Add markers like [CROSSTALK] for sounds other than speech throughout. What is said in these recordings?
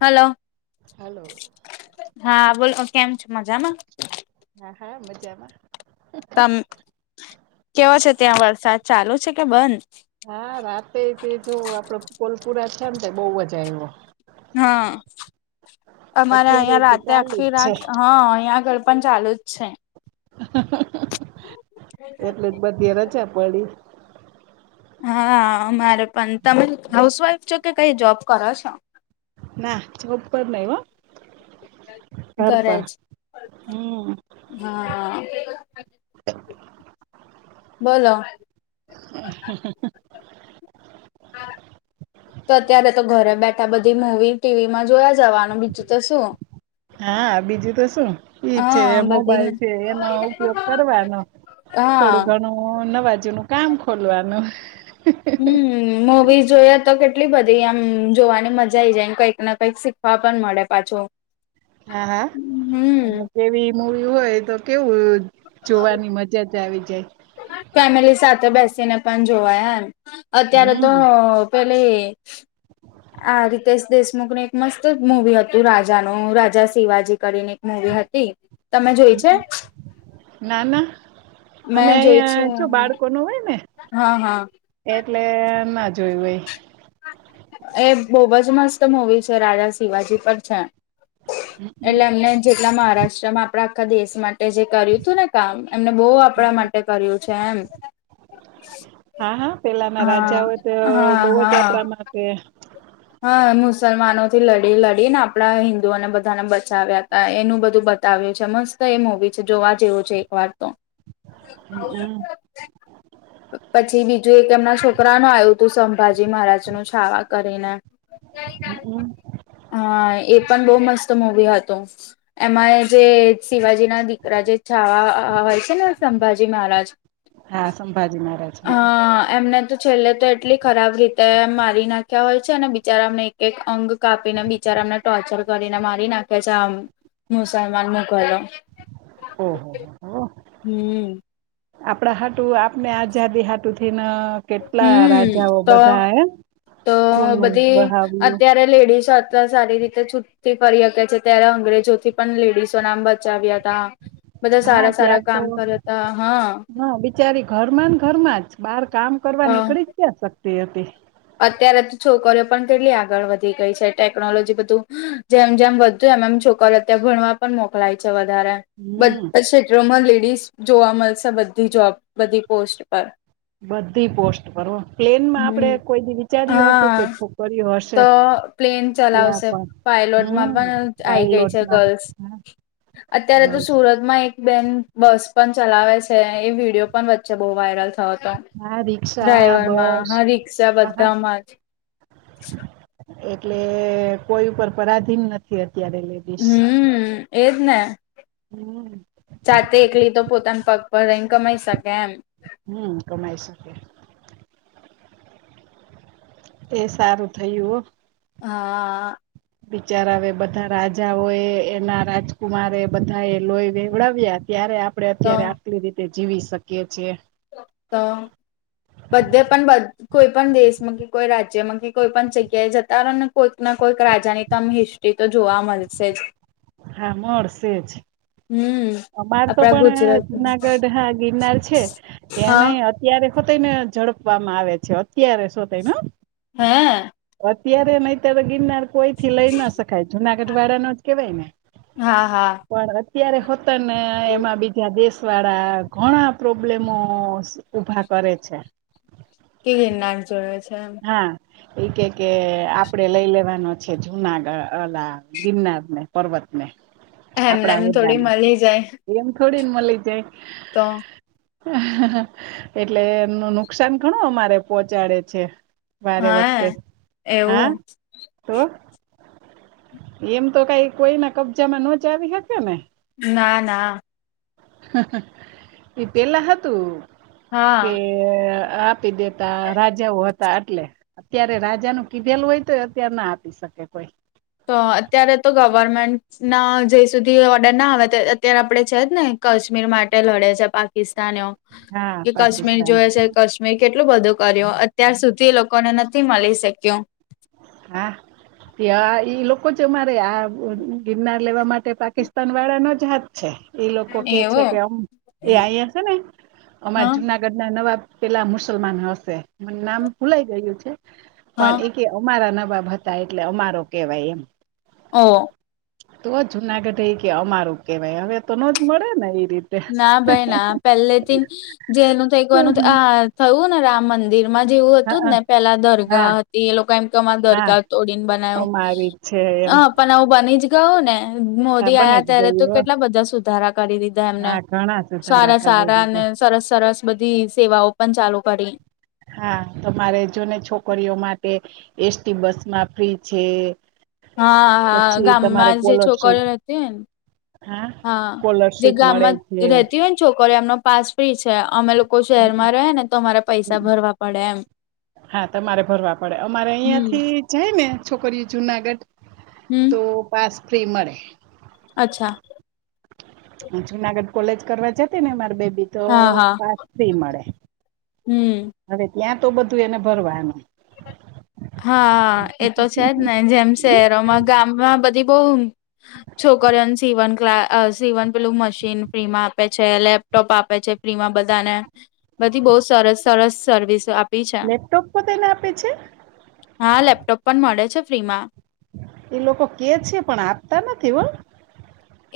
Hello hello હા બોલો કેમ છો મજામાં? હા હા મજામાં. તમ કેવો છે ત્યાં વરસાદ ચાલુ છે કે બંધ? હા રાતે તો જો આપડે કોલપુરા છે ને તો બહુ મજા આવ્યો. હમ અમારે અત્યારે અહિયાં તે રાતે ચાલુ આખી જ છે રાત હા અહિયાં ગળ પણ ચાલુ જ છે. એટલે જ બધી રજા પડી. હા અમારે પણ તમે હાઉસવાઈફ છો કે કઈ જોબ કરો છો? ના જોબ પર નહી હો. ઘર ઘરે પર જ હમ હા. બોલો હા હા તો અત્યારે તો ઘરે બેઠા બધી મુવી ટીવી માં જોયા જવાનું બીજું તો શું? હા બીજું તો શું? ઈ છે હા બધીને મોબાઈલ છે એનો ઉપયોગ કરવાનો. હા હ નવાજુનું કામ ખોલવાનું. હમ મુવીઝ જોઈએ તો કેટલી બધી આમ જોવાની મજા આઈ જાય. કંઈક ના કંઈક શીખવા પણ મળે પાછો. હા હા અને કેવી મૂવી હોય તો કેવું જોવાની મજા મજેય આવિ જાય. ફેમિલી સાથે બેસીને પણ જોવાયા એમ અત્યારે તો હમ પેલે? આ રિતેશ દેશમુખ નું એક મસ્ત જ મુૂવી હતું રાજા નું રાજા શિવાજી કરીને? મુવી હતી તમે જોય છે.? ના ના અમે મેં જોઈ છે અહંયા છુ બાળકો જોવેય ને. હા હા એટલે ના જોયું હોય એ બવજ મસ્ત મુવી છે રાજા શિવાજી પર છે એટલે એમને જેટલા મહારાષ્ટ્રમાં આપડા આખા દેશમાં ટે જે કર્યું હતું ને કામ એમને બો આપડા માટે કર્યું છે એમ હા હા પેલાના હા રાજાઓ તો હા બવ જ હા આપડા માટે હા મુસલમાનો થી લડી લડીને આપડા હિન્દુઓને બધાને બચાવ્યા હતા એનું બધું બ તાવ્યો છે મસ્ત એ મુવી છે જોવા જેવું છે એક વાર તો હ હમ [INAUDIBLE] પછી બીજું એક એમના છોકરા ન આવ્યું હતું સંભાજી મહારાજ નું છાવા કરીને હ હમ હા એ પણ બો મસ્ત મુવી હતું એમાં જે શિવાજી ના દીકરા જે છાવા હોય છે ને સંભાજી મહારાજ હા સંભાજી મહારાજ હા એમને તો છેલ્લે તો એટલી ખરાબ રીતે એ મારી નાખ્યા હોય છે અને બિચારાને એક એક અંગ કાપીને બિચારાને ટોર્ચર કરીને મારી નાખ્યા છે આમ મુસાલમાન મુું કલ ઓ હો હો હો હો હમ આપડા હાટુ આપને આઝાદી હાટુ થી ને હમ તો તો ખૂન બધી વહાવ્યું અત્યારે લેડીસો અતવા સારી રીતે છૂતી ફરી શકે છે ત્યારે અંગ્રેજોથી પણ લેડીસો નામ બચાવ્યા હતા બધા હા સારા ત્યાં સારા કામ કર્યા હતા હા બચારી ઘર ઘરમાં જ બહાર કામ કરવા હા નીકળી જ ક્યાં શકતી હતી અત્યારે તો છોકરીઓ પણ તેટલી આગળ વધી ગઈ છે ટેકનોલોજી બધું જેમ જેમ વ તો એમાંમ છોકરા અત્યારે ભણવા પણ મોકલાય છે વધારે હમ બધા ક્ષેત્રોમાં લેડીસ જોવા મળશે બધી જોબ બધી પોસ્ટ પર બધી પોસ્ટ પર હો પ્લેન માં હમ આપડે કોઈ દિવ હા તો પ્લેન ત્યાં ચલાવશે પણ પાયલોટમાં હમ પણ આવી ગઈ છે પાયલોટમાં ગર્લ્સ હા અત્યારે તો ગર્લ્સ સુરતમાં એક બેન બસ પણ ચલાવે છે એ વિડીયો પણ વચ્ચે બહુ વાયરલ થયો હતો હા રિક્ષા ડ્રાઈવર માં બસ હા રિક્ષા આહા બધામાં જ એટલે કોઈ ઉપર પરાધીન નથી અત્યારે લે હમ એજ ને હમ જાતે એકલી તો પોતાના પગ પર રહી કમાઈ શકે એમ હમ કમાઈ શકે એ સારું થયું હો હા બિચારા આવે બધા રાજાઓ એ એના રાજકુમારે એ બધા એ લોહી વેવડાવ્યા ત્યારે આપડે તો અત્યારે આટલી રીતે જીવી શકીએ છીએ તો બધે પણ બ કોઈ પણ દેશમાં કે કોઈ રાજ્યમાં કે કોઈ પણ જગ્યાએ જતા રહો ને કોઈક ના કોઈક રાજા ની તોમે હિસ તે તો જોવા મળશે જ હા મળશે જ હમ અમાર તો આપડા પણ ગુજરાત જુનાગઢ હા ગિરનાર છે ત્યાં હા નઈ અત્યારે જો તેને ઝડપવામાં આવે છે અત્યારે શું તઈને હા અત્યારે નહીત્યારે ગિરનાર કોઈ થી લઈ ન શકાય જુનાગઢ વાળા નું જ કેવાય ને હા હા. પણ અત્યારે હોતને એમાં બીજા દેશ વાળા ઘણા પ્રોબ્લેમો ઊભા કરે છે. કેવી નાક જોયે છેને હા એ કે કે આપડે લઈ લેવાનો છે જુનાગલા ગિરનાર ને પર્વત ને એમને આપડા એમ થોડી હોદામાં. મળી જાય એમ થોડીને મળી જાય. તો એટલે એનું નુકસાન ઘણું અમારે પોહોચાડે છે. બારે વખતે હા હા. એવું તો એમ તો કઈ કોઈના કબજામાં ન જ આવી શકે ને ના ના. એ પેલા હતું. હા કે આ. આપી દેતા રાજાઓ હતા. તા એટલે અત્યારે રાજા નું કીધેલું હોય તો અત્યારે ના આપી શકે કોઈ. તો અત્યારે તો ગવર્મેન્ટ ના જ સુધી ઓર્ડર ના આવે અત્યારે આપડણે છે જ ને. કાશ્મીર માટે લડે છે પાકિસ્તાનઓ હા કે કાશ્મીર પાકિસ્તાન જોય છે. કાશ્મીર કેટલું બધું કર્યું અત્યાર સુધી લોકોને નથી મળી શક્યું. હા ત્યા એ લોકો જમારે આ ગિરનાર લેવા માટે પાકિસ્તાન વાળા નો જ હાથ. છે. એ લોકો કે છે એવું કેમ એ અયા છે ને અમાર હા જુનાગ ગઢ ના નવા પેલા મુસલમાન હશે. મ નામ ભૂલાઈ ગયું છે પણ હા એક અમારા નવાબ હતા એટલે અમારો કેહેવાય એમ. ઓ. તો જુનાગઢ એ કે અમારું કેહેવાય હવે તો ન જ મળે ને એ રીતે. ના ભાઈ ના પહેલે થી જે ન થઈ કવાનું આ થયું ને રામ મંદિર મંદિર માં જેવું હતું. જે હા ને પેલા હા દરગાહ હતી એ લોકો એમ કે દરગાહ તોડીને બનાવ્યું. મારી જ છે હ એમ. પણ આવું બની જ ગયો ને. મોદી હા બની આવ્યા જ ત્યારે તો ગયું હો. કેટલા બધા સુધારા કરી દીધા. એમને હા ઘણા સુધારા સારા કરી સારા અને દીધા સરસ સરસ બધી સેવાઓ પણ ચાલુ કરી. હા તમારે જોને છોકરીઓ માટે એસટી બસ માં ફ્રી છે. હા હા પછી તમારે ગામમાં જે કોલરશીપ છોકરી હતી ને. હા જે કોલરશીપ મળે ગામમાં છે રતી હોય ને છોકરો એમનો પાસ ફ્રી છે. અમે લોકો લોકો શહેરમાં રહે ને તો અમારે પૈસા ભરવા પડે એમ. હા તમારે ભરવા પડે. અમારે હમ અહિયાંથી જાય ને છોકરીઓ જુનાગઢ હમ. તો પાસ ફ્રી મળે. અચ્છા. જુનાગઢ કોલેજ કરવા જતી ને અ મારે બેબી તો હા હા પાસ ફ્રી મળે. હમ હવે ત્યાં તો બધું એને ભરવાનું. હા એ તો છે જ ને જેમ શહેરોમાં ગામમાં બધી બઉ. છોકરીઓને સીવન ક સીવન પેલું મશીન ફ્રી માં આપે છે. લેબ લપટોપ આપે છે ફ્રીમાં બધાને બધી બહુ સરસ સરસ સર્વિસ આપ લેપટોપ પોને આપે છે. હા લેપટોપ પણ મળે છે ફ્રી માં. એ લોકો કે છે પણ આપતા નથી હ.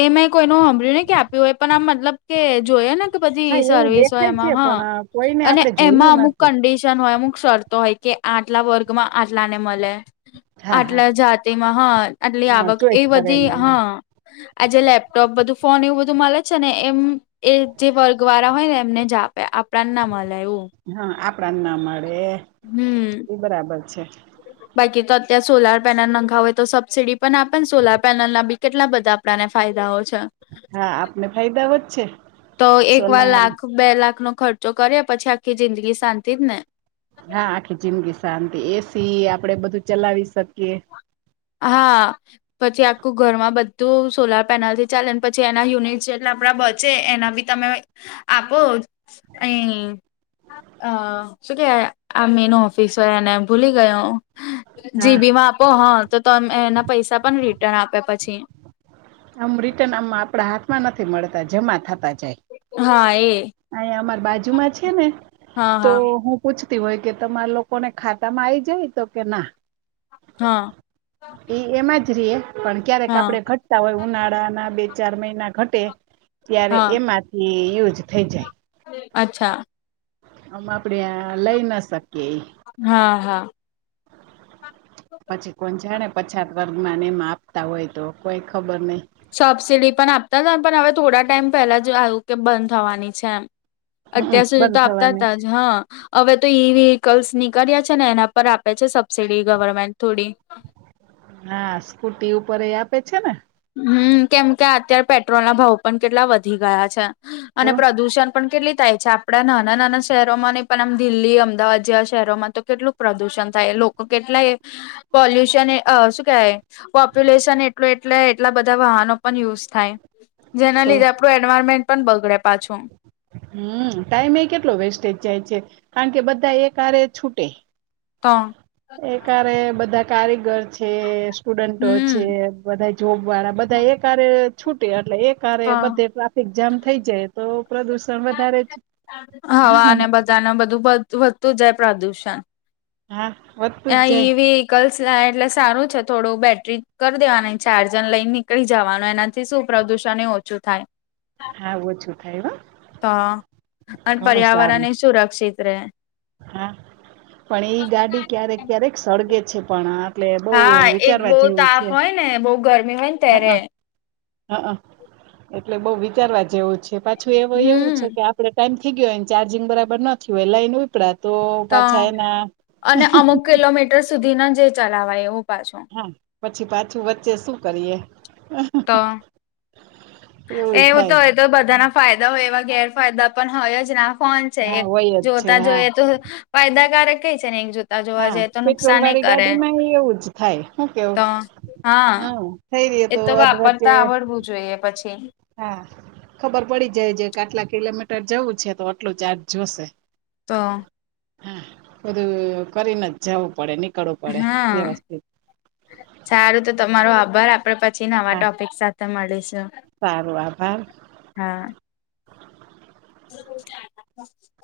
એ મેં કોઈનું હંભળ્યું નને કે આપ્યું હોય, પણ આમ મતલબ કે જોયએ ને હા પછી એવું સર્વિસ હોય દેખાય છે એમાં હા. પણ કોઈને અને આપણે એમાં જોયું અમુક નથી કંડિશન હોય અમુક શ તો હોય કે આટલા વર્ગમાં આટલા ને મળે હા હા આટલા જાતિ માં હા આટલી હા આવક એ ચોઈસ બધી કરેલું હોય હા. આજે લેપટોપ બધું ફોન એવું બધું મળે છેને. એમ એ જે વર્ગ વાળા હોય ને, એમને જ આપણાને ના મળે એવુ હા આપડાને ના મળે હમ્મ એ બરાબર છે બાકી તો અત્યારે સોલાર પેનલ નખાવ હોય તો સબસસીડી પણ આપે સોલાર પેનલ ના બી કેટલા બધા આપડાને ફાયદાઓ છે. હા આપને ફાયદા વધ છે. તો એક વાર સોલાર લાખ બે લાખ નો ખર્ચો કરે, પછી આખી જિંદગી શાંતિ જ ને હા આખી જિંદગી શાંતિ એસી આપડે બધું ચલાવી શકીએ હા પછી આખું ઘરમાં બધું સોલાર પેનલથી ચાલે ને પછી એના યુનિટ જેટ આપણાડા બચે એના તમે આપો અ અ શું કે આ મે એનું ઓફિસ હોય અને ભૂલી ગયો. જી હા બીમાં આપો હા તો તમે એના પૈસા પણ રિટર્ન આપ્યા પછી આમ રિટર્ન આમ આપડા હાથમાં નથી મળતા જમા થતા હા એ જાય અ અમાર બાજુમાં છેને, હા તો હા હું પૂછતી હોય કે તમારા લોકોને ખાતા માં આવીઈ જાય તો કે ના હા એ એમાં જ રએ પણ ક્યારેક હા આપડે ઘટ હોય ઉનાળાના બે ચાર મહિના ઘટે ત્યારે હા એમાંથી યુઝ થઈ જાય. અચ્છા આમ આપડે લઈ ના શકીએ એ હા હા પછી કોણ જાણે પછાત વર્ગમાં નેમ આપતા હોય તો કોઈ ખબર નહી સબસીિડી પણ આપતા જ પણ હવે થોડા ટાઈમ પહેલા જ આવું કે બંધ થવાની છે, એમ હમમ અત્યાર સુધી તો બંધ આપતા થવાની હતા જ હા હવે તો ઈ વેહીકલ્સ નીકળ્યા છેને, એના પર આપે છે સબસીિડી ગવર્મેન્ટ થોડી હા સ્કૂટી ઉપર એ આપે છેને. હમ કેમ કે અત્યારે પેટ્રોલના ભાવ પણ કેટલા વધી ગયા છે, અને તો પ્રદુષણ પણ કેટલી થાય છે આપડા નાના નાના શહેરોમાં નહી પણ આમ દિલ્હી અમદાવાદ જેવા શહેરોમાં તો કેટલુ પ્રદૂષણ થાય લોકો કેટલાય પોલ્યુશન શું કેવાય પોપ્યુલેશન એટુ એટલે એટલા બધા વાહનો પણ યુઝ થાય, જેના તો લીધે આપડું એન્વાયરમેન્ટ પણ બગડે પાછુ. હમ ટાઈમે એ કેટલો વેસ્ટેજ જાય છે, કારણ કે બધા એકારે છૂટે તો એકારે બધા કારીગર છે. સ્ટુડન્ટો છે હમ બધા જોબ વાળા બધા એકારે છૂટે એટલે એ તો બધ જામ થઈ જાય તો પ્રદુષણ વધારે જ હવા અને બધાર ન બધું વધતું જાય પ્રદુષણ હા હોત આ ઈવી વકલ્સ એટલે સારું છે, થોડું બેટરી કરી દેવાનું ચાર્જર લઈને નીકળી જવાનું એના થી શું પ્રદૂષણ એ ઓછું થાય. હા ઓુંછું થાય હ તો અને પર્યાવરણ એ સુરક્ષિત રહેે હા પણ ઈ ગાડી ક્યારેક ક્યારેક સળગે છે પણ આ એટલે બઉુ હા એ બહુ વિચારવાથીું છે. તાપ હોય ને બહુ ગરમી હોય. હ ત્યારે હ એટલે બહ વિચારવા જેવું છે પા પાછું એવ એવું છે હમ કે આપડે ટાઈમ થઈ ગયો હોયને ચાર્જિંગ બરાબર નથી હોય લાઈન કડા તો પાછા એના અને અમુક કિલોમીટર સુધી ના જે ચલાવાય એવું પાછું હા પછી પાછું વચ્ચે શું કરીએ તો એવું તો હોય તો બધાના ફાયદા હોય એવા ગેરફાયદા પણ હોય જના ફોન હા એક હોય જ છે જોતા હા જોઈએ તો ફાયદાકારક કઈ છે ને જો જોવા હા જઈ તો પેટ્રોલ નુકસાન વાળી કરે ગાડી માં એવું જ થાય શું કેવું તો હા થઈ એ તો અધ વચ્ચે વાપરતા આવડવું જોઈએ પછી હા ખબર પડી જાય જે કે આટલા કિલોમીટર જવું છે તો આટલું ચાર્જ જોશે. તો હા બધું કરીને જ જવું પડે ની હા સારું તો તમારો આભાર આપડે પ છી નવા હા ટોપિક સાથે મળીશું સારું આભાર હા. [INAUDIBLE]